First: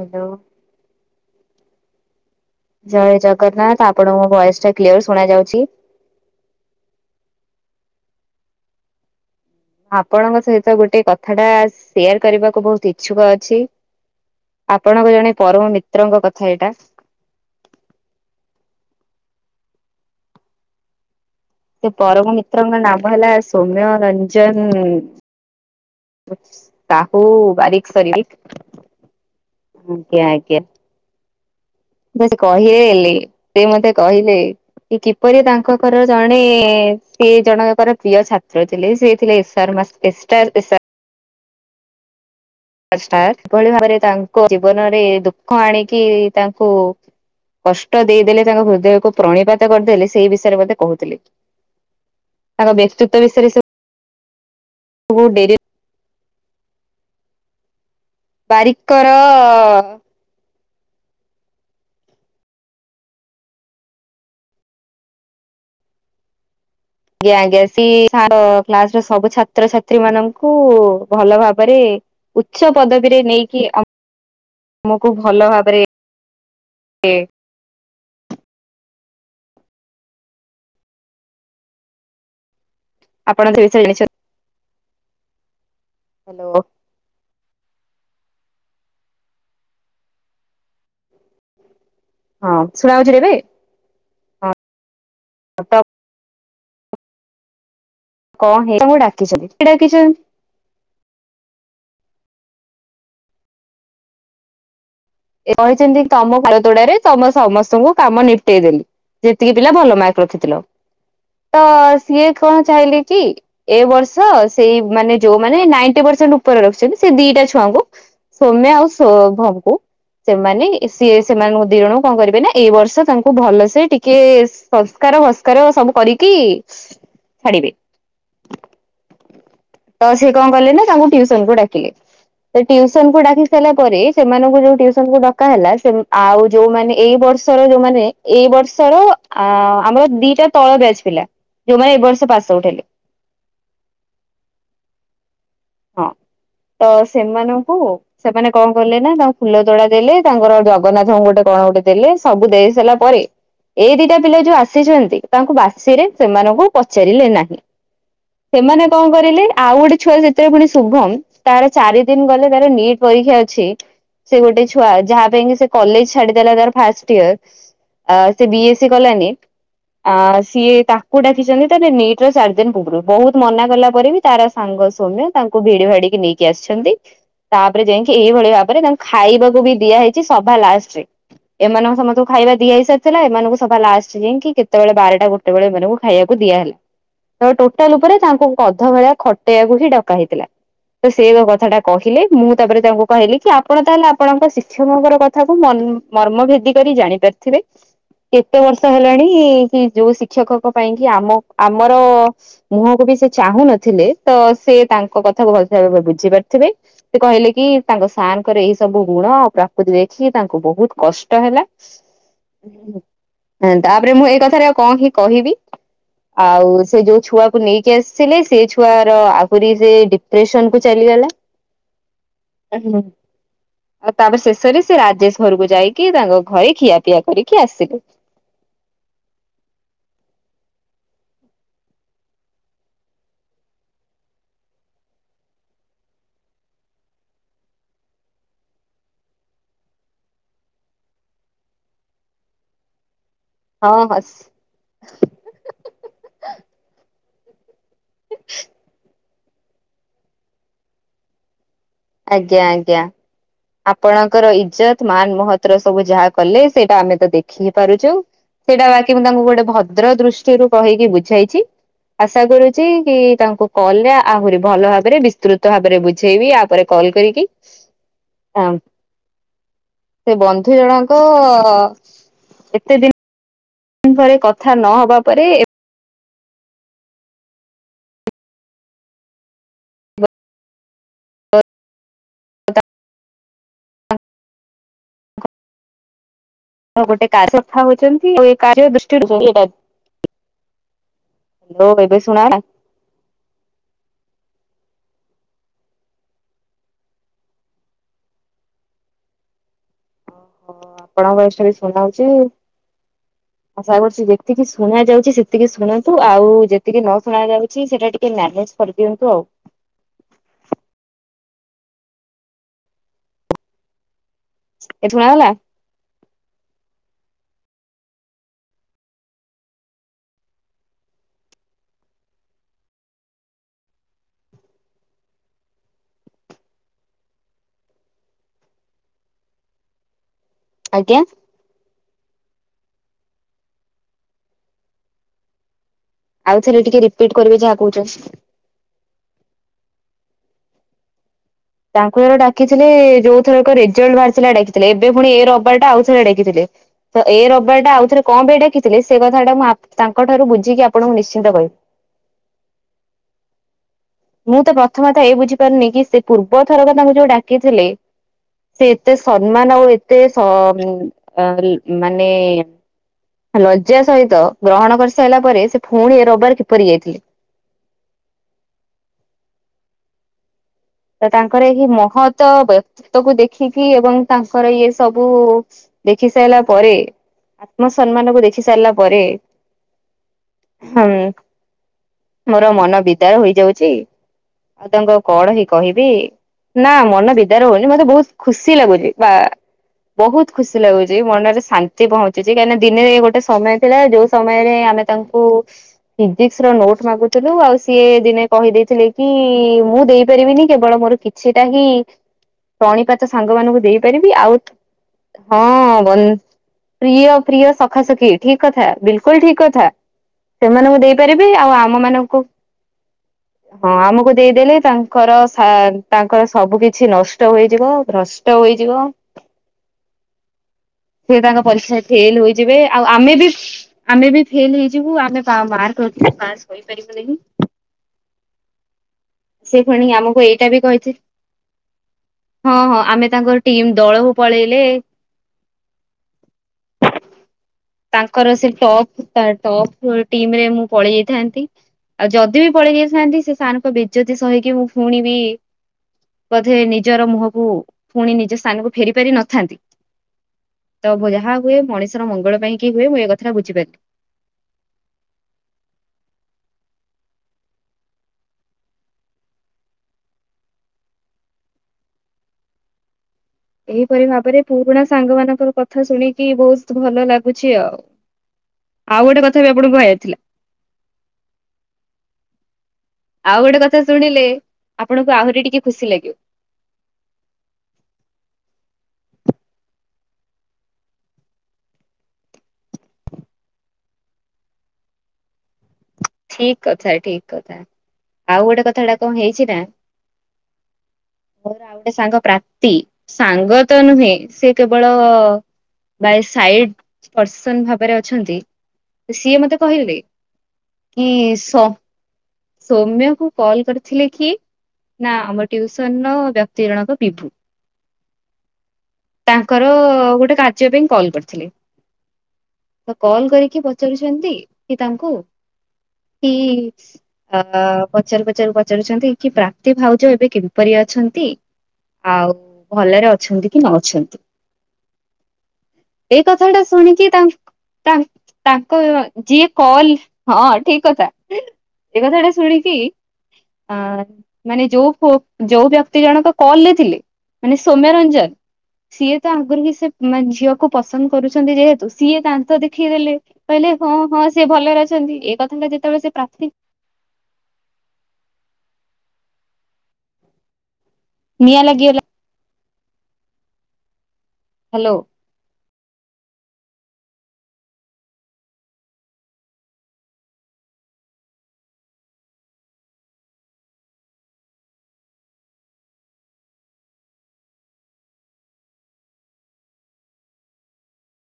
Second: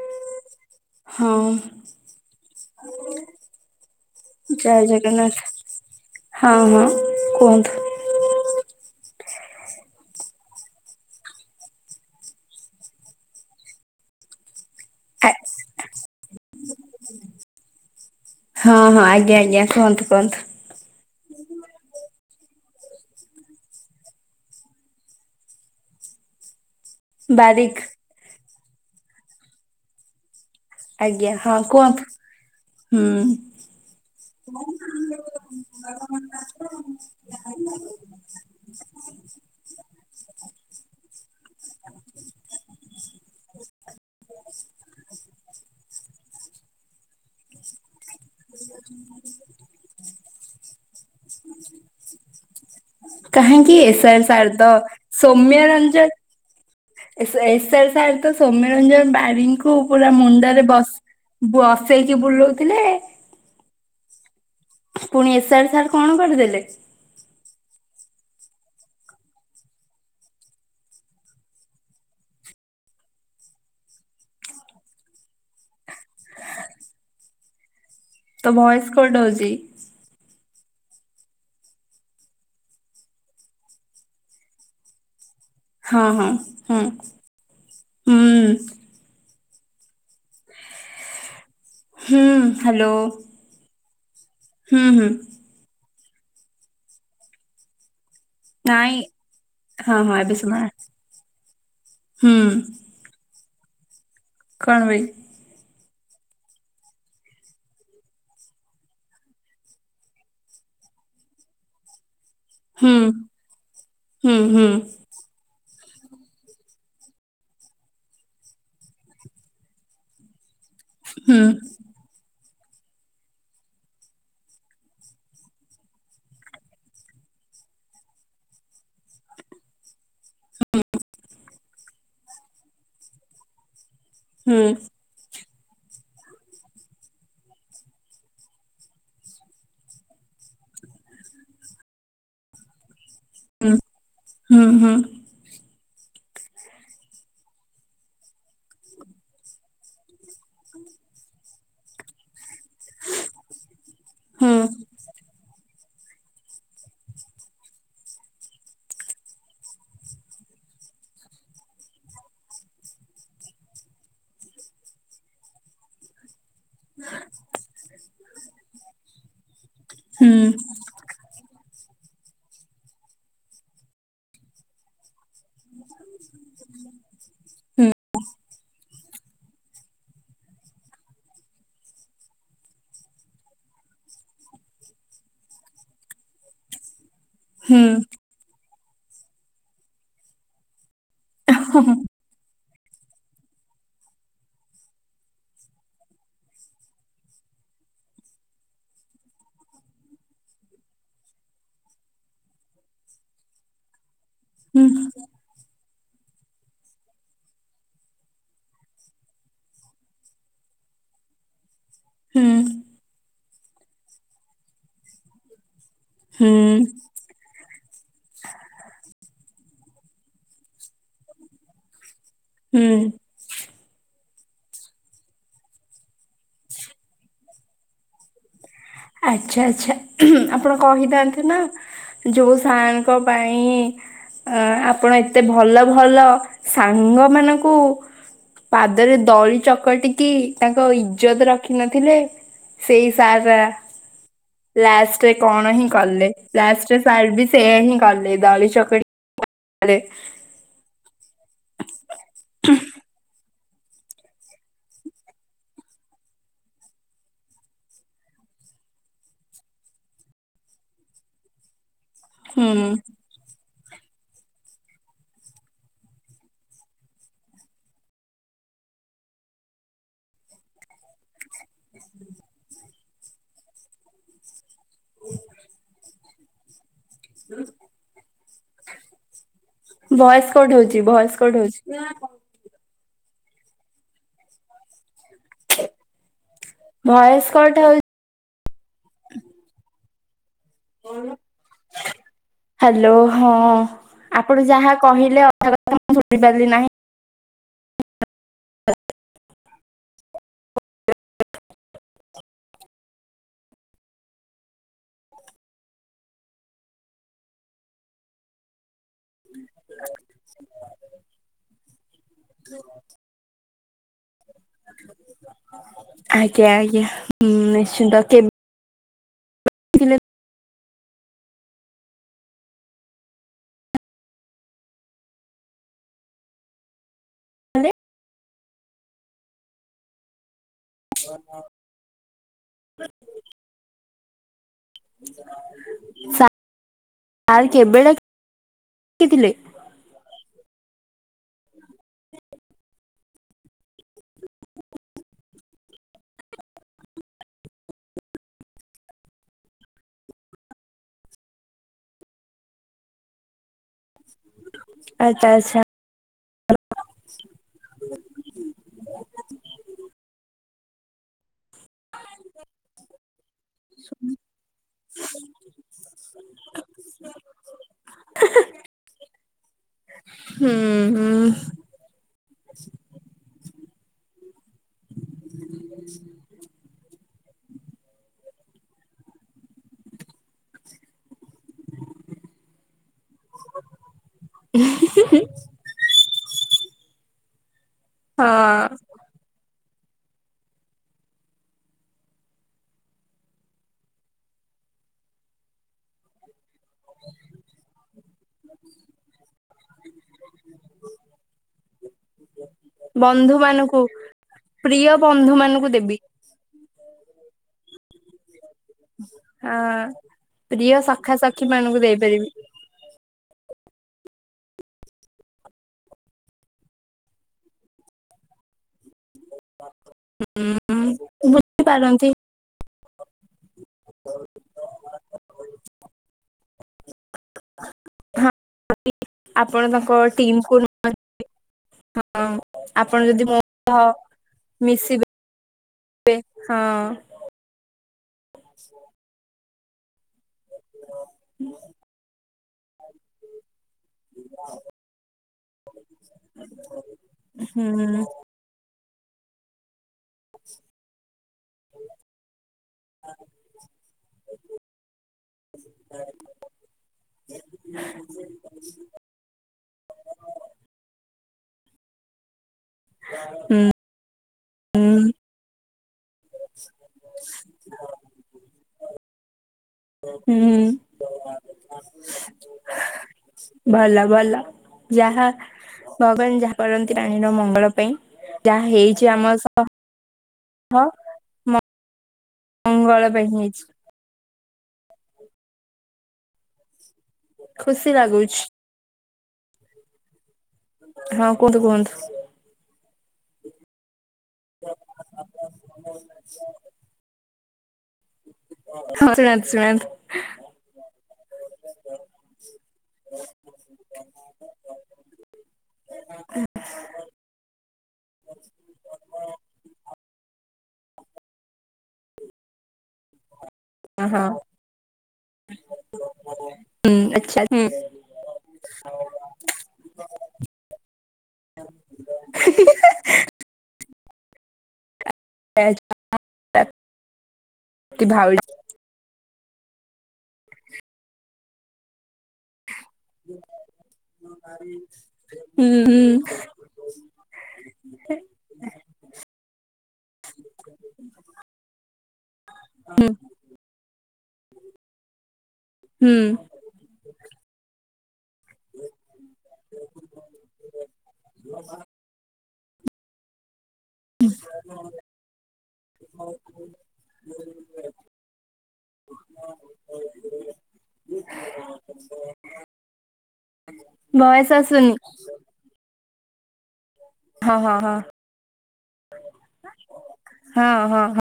Hello. ହଁ। ଜୟ ଜଗନ୍ନାଥ ଆପଣଙ୍କ ଭଏସ ଟା ଜୟ କ୍ଲିୟର ଶୁଣ ଜଗନ୍ନାଥ ଯାଉଛି। ହଁ ହଁ କୁହନ୍ତୁ। ଆପଣଙ୍କ ସହିତ ଗୋଟେ କଥା ଟା ସେୟାର କରିବାକୁ ବହୁତ ଇଚ୍ଛୁକ ଅଛି। ଆପଣଙ୍କ ଆ ଜଣେ ପରମ ମିତ୍ରଙ୍କ କଥା ଏଇଟା ହଁ ହଁ ଆଜ୍ଞା ଆଜ୍ଞା କୁହନ୍ତୁ କୁହନ୍ତୁ। ସେ ପରମ ମିତ୍ରଙ୍କ ନାମ ହେଲା ସୌମ୍ୟ ରଞ୍ଜନ। କହୁ ବାରିକ ବାରିିକ ସାରିକ ଆଜ୍ଞା ଆଜ୍ଞା। ଆଜ୍ଞା ହଁ କୁହନ୍ତୁ। ସେ କହିଲେ ହୁଁ ସେ ମତେ କହିଲେ କି କିପରି ତାଙ୍କ ଘର ଜଣେ ସେ ଜଣଙ୍କର ପ୍ରିୟ ଛାତ୍ର ଥିଲେ ସେ ଥିଲେ ଏସ [inaudible] [unintelligible] ଭାବରେ ତାଙ୍କ ଜୀବନରେ ଦୁଃଖ ଆଣିକି ତାଙ୍କୁ କଷ୍ଟ ଦେଇଦେଲେ ତାଙ୍କ ହୃଦୟକୁ ପ୍ର [unintelligible] କରିଦେଲେ ସେଇ ବିଷୟରେ ମତେ କହୁଥିଲେ ତାଙ୍କ ବ୍ୟତି କାହିଁକି [unintelligible] ଶାରଦ ସବୁ ଡେରି ସୌମ୍ୟ ରଞ୍ଜନ ଏସର ସାର୍ ତ ବାରିକର ସୋମ୍ୟରଞ୍ଜନ ବାରିଙ୍କୁ ପୁରା ମୁଣ୍ଡରେ ବସ୍ ବସେଇକି ବୁଲଉଥିଲେ। ପୁଣି ଏସ୍ ଆର ସାର୍ କଣ କରିଦେଲେ? ଆଜ୍ଞା ଆଜ୍ଞା ସି କ୍ଲାସ ର ସବୁ ଛାତ୍ରଛାତ୍ରୀ ମାନଙ୍କୁ ଭଲ ଭାବରେ ଉଚ୍ଚ ପଦବୀରେ ନେଇକି ଅ ତୁମକୁ ଭଲ ଭାବରେ ଦେ ତୋ ଭଏସ କଟ୍ ହଉଛି। ଆପଣ [unintelligible] ହଁ ହଁ ହ୍ୟାଲୋ ହୁଁ ହୁଁ। ହୁଁ ହଁ, ହ୍ୟାଲୋ ଶୁଣାଯାଉଛି ଏବେ? ହଁ ହୁଁ ହୁଁ। [unintelligible] କଣ ହେଇଁ ଡାକିଛନ୍ତି। କିଏ ହଁ ହଁ ଡାକିଛନ୍ତି? ଏବେ ନାଇଁ ହୁଁ। କଣ ବେ। ସେ କହିଛନ୍ତି ତମ ପାତୋଡାରେ ତମେ ସମସ୍ତଙ୍କୁ କାମ ନିପଟେଇଦେଲି। ଯେତିକି ପିଲା ଭଲ ମାର୍କ ରଖିଥିଲ। ତ ସିଏ କଣ ଚାହିଁଲେ କି, ଏ ବର୍ଷ ସେଇ ମାନେ ଯୋଉମାନେ ନାଇଣ୍ଟି ପରସେଣ୍ଟ ଉପରେ ରଖିଛନ୍ତି। ସେ ଦିଟା ଛୁଆଙ୍କୁ ସୌମ୍ୟା ଆଉ ଶୋଭମଙ୍କୁ ସେମାନେ ସିଏ ସେମାନଙ୍କୁ ଦିଇ ଜଣଙ୍କୁ କଣ କରିବେ ନା ଏଇ ବର୍ଷ ତାଙ୍କୁ ଭଲସେ ଟିକେ ସଂସ୍କାର ଭସ୍କାର ସବୁ କରିକି ଛାଡ଼ିବେ। ତ ସେ କଣ କଲେ ନା ତାଙ୍କୁ ଟ୍ୟୁସନକୁ ଡାକିଲେ ସେ ଟିୟୁସନକୁ ଡାକି ସାରିଲା ପରେ ସେମାନଙ୍କୁ ଯୋଉ ଟ୍ୟୁସନକୁ ଡା କା ହେଲା ସେ ଆଉ ଯୋଉମାନେ ଏଇ ବର୍ଷର ଯୋଉମାନେ ଏଇ ବର୍ଷର ଆ ଆମର ଦିଟା ତଳ ବ୍ୟାଜ ପିଲା ଯୋଉମାନେ ଏ ବର୍ଷ ପାସ ଆଉଟ୍ ହେଲେ। ହୁଁ ହୁଁ ହୁଁ। ହଁ ତ ସେମାନଙ୍କୁ ସେମାନେ କଣ କଲେ ନା ତାଙ୍କ ଫୁଲ ତୋଳା ଦେଲେ। ତାଙ୍କର ଜଗନ୍ନାଥଙ୍କୁ ଗୋଟେ କଣ ଗୋଟେ ଦେଲେ ସବୁ ଦେଇ ସିଲା ପରେ ଏଇ ଦିଟା ପିଲା ଯୋଉ ଆସିଛନ୍ତି ତାଙ୍କୁ ବାସିରେ ସେମାନଙ୍କୁ ପଚାରିଲେ ନାହିଁ ସେମାନେ କଣ କରିଲେ ଆଉ ଗୋଟେ ଛୁଆ ଯେତେବେ ପୁଣି ଶୁଭମ, ତାର ଚାରି ଦିନ ଗଲେ ତାର ନିଟ୍ ପରୀକ୍ଷା ଅଛି ସେ ଗୋଟେ ଛୁଆ ଯାହା ପାଇଁ କିି ସେ କଲେଜ ଛାଡିଦେଲା ତର ଫାଷ୍ଟ ୟର୍ ସେ ବି ଏସ୍ ସି କଲାନି ଆ ସିଏ ତା କୁ ଡାକିଛନ୍ତି ତ ନିଟ୍ ର ଚାରି ଦିନ ପୂର୍ବରୁ ବହୁତ ମନା କଲା ପରେ ବି ତାର ସାଙ୍ଗ ସୋମ୍ୟ ତାଙ୍କୁ ଭିଡି ଭାଡିକି ନେଇକି ଆସିଛନ୍ତି। ତାପରେ ଯାଇକି ଏଇଭଳି ଭାବରେ ତା ଖାଇବାକୁ ବି ଦିଆ ହେଇଛି ସଭା ଲାଷ୍ଟରେ। ଏମାନ ସମସ୍ତଙ୍କୁ ଖାଇବା ଦିଆ ହେଇସାରିଥିଲା। ଏମାନଙ୍କୁ ସଭା ଲାଷ୍ଟ। ଯାଇକି କେତେବେଳେ ବାରଟା ଗୋଟେ ସେତେବେଳେ ମାନଙ୍କୁ ଖାଇକୁଆ ହେଲା। ତ ଟୋଟାଲ ଉପରେ ତାଙ୍କୁ ଅଧ ଭେଳିଆ ଖଟେଇବାକୁ ହିଁ ଡକା ହେଇଥିଲା। ତ ସେ କଥାଟା କହିଲେ। ମୁଁ ତାପରେ ତାଙ୍କୁ କହିଲି କି ଆପଣ ତାହେଲେ ଆପଣଙ୍କ ଶିକ୍ଷକଙ୍କର କଥାକୁ ମର୍ମ ଭେଦ କରି ଜାଣି ପାରିଥିବେ। କେତେ ବର୍ଷ ହେଲାଣି କି? ଯୋଉ ଶିକ୍ଷକଙ୍କ ପାଇଁ କି ଆମ ଆମର ମୁହଁକୁ ବି ସେ ଚାହୁଁ ନଥିଲେ। ତ ସେ ତାଙ୍କ କଥାକୁ ଭଲ ଭ ଭରେ ବୁଝି ପାରିଥିବେ। ସେ କହିଲେ କି। ତାଙ୍କ ସାର୍ ଙ୍କର ଏଇ ସବୁ ଗୁଣ ଆଉ ପ୍ରାକୃତି ଦେଖି ତାଙ୍କୁ ବହୁତ କଷ୍ଟ ହେଲା। ତାପରେ ମୁଁ ଏଇ କଥାରେ ଆଉ କଣ କି କହିବି? ଆଉ ହୁଁ ସେ ଯଉ ଛୁଆକୁ ନେଇକି ଆସି ସେନେଇ ସେ ଛୁଆର ଆହୁରି ସେ ଡିପ୍ରେସନ୍ କୁ ଚାଲିଗଲା। [unintelligible] ଆଉ ତାପରେ ଶେଷରେ ସେ ରାଜେଶ୍ ଘରକୁ ଯାଇକି ତାଙ୍କ ଘରେ ଖିଆପିଆ କରିକି ଆସିଲୁ। ଆଚ୍ଛା- ଆଚ୍ଛା ହୁଁ- ଆପଣ କହିଥାନ୍ତେ ନା। ଯଉ ସାଙ୍ଗ ପାଇଁ ଅ- ଆପଣ ଏତେ ଭଲ ଭଲ ସାଙ୍ଗ ମାନଙ୍କୁ ପାଦରେ ଦଳି ଚକଟିକି ତାଙ୍କ ଇଜ୍ଜତ୍ ରଖିନଥିଲେ ସେଇ ସାରା ହଁ- ହଁ-ସ୍। ଲାଷ୍ଟ୍ ରେ କଣ ହିଁ କଲେ ଲାଷ୍ଟ୍ ରେ ସାର୍ ବି ସେମ୍ ହିଁ କଲେ ଦଳିଚକଟି [unintelligible] ଆଜ୍ଞା- ଆଜ୍ଞା। ଆପଣଙ୍କର ଇଜ୍ଜତ୍ ମାନ୍ ମହତର ସବୁ ଯାହା କଲେ ସେଇଟା ଆମେ ତ ଦେଖି ପାରୁଚୁ। ସେଇଟା ବାକି ମୁଁ ତାଙ୍କୁ ଗୋଟେ ଭଦ୍ର ଦୃଷ୍ଟିରୁ କହିକି ବୁଝେଇଚି। ଆଶା ହୁଁ କରୁଚି କି ତାଙ୍କୁ କଲେ ଆହୁରି ଭଲ ଭାବେରେ ବିସ୍ତୃତ ଭାବେରେ ବୁଝେଇବି ଆ ପରେ କଲ୍ କରିକି। ଆଁଉ -ସେ ବନ୍ଧୁ ଜଣଙ୍କ ଏତେ ଦିନ୍ ଏତେ ଦିନ୍ ପରେ କଥା ନହବା ପରେ ଏ ହ ଭଏସ୍ କଟ୍ ହଉଚି ଭଏସ୍ କଟ୍ ହଉଚି। ଗୋଟେ ଭଏସ କାର୍ୟ କଟ କଥା ହଉ ହଉଚନ୍ତି ଆ ଏ କାର୍ୟ ଦୃଷ୍ଟିରୁ [unintelligible] ଲୋ ବେବି ଶୁଣାଅନା। ହାଲୋ ହଁ ଆପଣ ଯାହା କହିଲେ ଅଧା କଥା ମୁଁ ବୁଝିପାରିଲି ନାହିଁ। ହଁ-ଆପଣଙ୍କ ଭଏସ୍ ଟା ବି ଶୁଣାଯାଉଚି ଆଶା କରୁଚି ଯେତିକି ଶୁଣା ଯାଉଚି ସେତିକି ଶୁଣନ୍ତୁ ଆଉ ଯେତିକି ନ ଶୁଣା ଯାଉଚି ସେଟା ଟିକେ ମ୍ୟାନେଜ୍ କରିଦିଅନ୍ତୁ ଆଉ। ଏ ଶୁଣାଗଲା ଆଜ୍ଞା -ଆଜ୍ଞା ହୁଁ- ନିଶ୍ଚିନ୍ତ କେବ୍ [inaudible] ଆଜ୍ଞା। [inaudible] ଆଉଥରେ ଟିକେ ରିପିଟ୍ କରିବେ ଯାହା କହୁଚନ୍ କିଥିଲେ। ତାଙ୍କୁ ଥରେ ଡାକିଥିଲେ ଯଉ ଥରକ ରେଜଲ୍ଟ୍ ବାହାରିଥିଲା ଡାକିଥିଲେ ଏବେ ପୁଣି ଏ ରବିବାର୍ ଟା ଆଉ ଥରେ ଡାକିଥିଲେ। ତ ଏ ରବିବାର୍ ଟା ଆଉ ଥରେ କଣ ପାଇଁ ଡାକିଥିଲେ ସେ କଥାଟା ମୁଁ ଆପ୍-ତାଙ୍କ ଠାରୁ ବୁଝିକି ଆପଣଙ୍କୁ ନିଶ୍ଚିନ୍ତ କହିବି। ମୁଁ ତ ପ୍ରଥମେ ତ ଏଇ ଆଚ୍ଛା ଆଚ୍ଛା ବୁଝିପାରୁନି କି ସେ ପୂର୍ବ ଥରକ ତାଙ୍କୁ ଯଉ ଡାକିଥିଲେ ସେ ଏତେ ସମ୍ମାନ ଆଉ ଏତେ ସ-ଉଁ-ଅ- ମାନେ ଲଜ୍ଜା ସହିତ ଗ୍ରହଣ କରିସାରିଲା ପରେ ସେ ଫୁଣି ଏ ରବିବାର୍ କିପରି ଯାଇଥିଲେ। [inaudible] ହୁଁ। ତ ହୁଁ ତାଙ୍କର ଏହି ମହତ ବ୍ୟକ୍ତିତ୍ୱକୁ ଦେଖିକି ଏବଂ ତାଙ୍କର ଇଏ ସବୁ ଦେଖି ସାଇଲା ପରେ ଆତ୍ମସମ୍ମାନ କୁ ଦେଖି ସାରିଲା ପରେ ହଁ ମୋର ମନ ବିଦାର ହୋଇଯାଉଚି ଆଉ ତାଙ୍କ କଣ ହେଇ କହିବି ନାଁ ମନ ବିଦାର ହଉନି ମତେ ବହୁତ ଖୁସି ହଁ ଲାଗୁଚି ବା ବହୁତ ଖୁସି ଲାଗୁଚି ମନରେ ଶାନ୍ତି ପହଞ୍ଚୁଛି କାହିଁକି ନା ଦିନେ ଗୋଟେ ସମୟ ଥିଲା ଯୋଉ ସମୟରେ ଆମେ ତା କୁ ଫିିଜିକ୍ସ୍ ର ନୋଟ୍ ମାଗୁଥୁଲୁ ଆଉ ସିଏ ଦିନେ କହିଦେଇଥିଲେ କି ମୁଁ ଦେଇ ପାରିବିନି କେବଳ ମୋର କିଛିଟା ହିଁ ପାଣିପାତ ବନ୍ଧୁ ସାଙ୍ଗମାନଙ୍କୁ ମାନଙ୍କୁ ଦେଇପାରିବି ଆଉ ପ୍ରିୟ ବନ୍ଧୁ ମାନଙ୍କୁ ହଁ ଦେବି ବନ୍ ପ୍ରିୟ ପ୍ରିୟ ସଖାସଖି ଠିକ୍ କଥା ବିଲକୁଲ ଠିକ୍ କଥା ହଁ ପ୍ରିୟ ସେମାନଙ୍କୁ ଦେଇ ସଖା ପାରିବି ସଖୀ ଆଉ ମାନଙ୍କୁ ଆମମାନଙ୍କୁ ଦେଇପାରିବି ହଁ ଆମୁକୁ ଦେଇଦେଲେ ତା ଙ୍କର ଶା ତାଙ୍କର ସବୁ କିଛି ନଷ୍ଟ ହୋଇଯିବ ଭ୍ରଷ୍ଟ ହୋଇଯିବ। ସିଏ ହୁଁ ତାଙ୍କ ପରିକ୍ଷାରେ ବୁଝିପାରନ୍ତି ଫେଲ୍ ହୋଇ ଯିବେ ଆଉ ଆମେ ବି ଆମେ ବି ଫେଲ୍ ହେଇଯିବୁ ଆମେ ପା ମାର୍କ ରଖିନେ ପାସ୍ କରିପାରିବୁ ନେହିଁ। ହଁ ସେ ଆପଣ ପୁଣି ତାଙ୍କ ଆମୁକୁ ଏଇଟା ଟିମକୁ ବି କହିଥି ହଁ ହଁ ଆପଣ ଆମେ ଯଦି ମୋ ତାଙ୍କର ଟିମ୍ ସହ ଦଳକୁ ପଳେଇଲେ ବେ ହଁ। ତାଙ୍କର ସେ ଟପ୍ ତା ଟପ୍ ୱ ଟିମ୍ ରେ ମୁଁ ପଳେଇ ଯାଇଥାନ୍ତି ଆଉ ଯଦି ବି ପଳେଇ ଯାଇଥାନ୍ତି ସେ ସାର୍ ଙ୍କ ବେ ଜତି ସହିକି ମୁଁ ଫୁଣି ବି ବଧେ ନିଜର ମୁହଁକୁ ହୁଁ ଫୁଣି ନିଜ ସ୍ଥାନକୁ ଫେରି ପାରି ନଥାନ୍ତି ତ ମୁଁ ଯାହାକୁ ହୁଏ ମଣିଷର ମଙ୍ଗଳ ପାଇଁ କି ହୁଏ ମୁଁ ଏ କଥାଟା ବୁଝିପାରି [inaudible] ମୋ ପତି ତୁମେ ଏ [inaudible] ତମେ ବି ଯିବ। [inaudible] ହୁଁ। ଏହିପରି ଭାବରେ ପୁରୁଣା ସାଙ୍ଗମାନଙ୍କର କଥା ଶୁଣିକି ବହୁତ ଭଲ ଲାଗୁଛି ଆଉ। ଆଉ ଗୋଟେ କଥା ବି ଆପଣଙ୍କୁ କହିବାଥିଲା। ହୁଁ। ଆଉ ଗୋଟେ କଥା ଭଲ ଶୁଣିଲେ ଭଲ ଆପଣଙ୍କୁ ଯାହା ଆହୁରି ଟିକେ ଖୁସି ଲାଗିବ ଭଗବାନ ଯାହା କରନ୍ତି ପ୍ରାଣୀର ମଙ୍ଗଳ ପାଇଁ ଯାହା ହେଇଚି ଆମ ସ ହ ମଙ୍ଗଳ ପାଇଁ ହେଇଛି। ଠିକ୍ କଥା ଠିକ୍ କଥା ଖୁସି ଆଉ ଲାଗୁଛି ଗୋଟେ କଥାଟା କଁ ହେଇଛି ନାଁ ହଁ କୁହନ୍ତୁ ମୋର ଆଉ ଗୋଟେ କୁହନ୍ତୁ ସାଙ୍ଗ ପ୍ରାପ୍ତି ସାଙ୍ଗ ତ ନୁହେଁ ସେ କେବଳ ବାଏ ସାଇଡ଼୍ ପର୍ସନ ଭାବରେ ଅ ଛନ୍ତି ହଁ ସିଏ ଶୁଣାନ୍ତୁ ମତେ ଶୁଣାନ୍ତୁ କହିଲେ କି ସ ସୌମ୍ୟକୁ କଲ୍ କରିଥିଲେ କି? ନାଊ ଆମ ଟ୍ୟୁସନ୍ ର ବ୍ୟକ୍ତି ଜଣକ ବିଭୁ। ତାଙ୍କର ଗୋଟେ କା ଚେ ପାଇଁ କଲ୍ କରିଥିଲେ ତ କଲ କରିକି ପ ହଁ ହଁ ପଚାରୁଛନ୍ତି କି ତାଙ୍କୁ କି ହୁଁ ଆଚ୍ଛା ହୁଁ ଅ ପଚାରୁ ପଚାରୁ ପଚାରୁଛନ୍ତି କି ପ୍ରାପ୍ତି ଭାଉଜ ଏବେ କିପରି ଅଛନ୍ତି? ଆଉ ଭଲରେ ଅଛନ୍ତି କି ନ ଅଛନ୍ତି? ଏଇ କଥାଟା ଶୁଣିକି ତାଙ ତାଙ ଭାଉଜ ତା ଙ୍କର ଯିଏ କଲ ହଁ ଠିକ୍ କଥା। ଏ କଥାଟା ଶୁଣିକି ଆ ମାନେ ଯୋଉ ପୁଅ ହୁଁ ଯୋଉ ହୁଁ ବ୍ୟକ୍ତି ଜଣକ କଲ୍ ରେ ଥିଲେ ମାନେ ସୌମ୍ୟରଞ୍ଜନ ସିଏ ତ ଆଗୁରୁ ବି ସେ ମାନେ ଝିଅକୁ ପସନ୍ଦ କରୁଛନ୍ତି ଯେହେତୁ ସିଏ ଦାନ୍ତ ଦେଖେଇଦେଲେ। କହିଲେ ହଁ ହଁ ସେ ଭଲରେ ଅଛନ୍ତି ଏ କଥାଟା ଯେତେବେଳେ ହୁଁ ସେ ପ୍ରାପ୍ତି [inaudible] ନିଆଁ ଲାଗିଗଲା। ହ୍ୟାଲୋ। [inaudible] [inaudible] ଭଏସ ଆସୁନି। ହଁ-ହଁ-ହଁ, ହଁ-ହଁ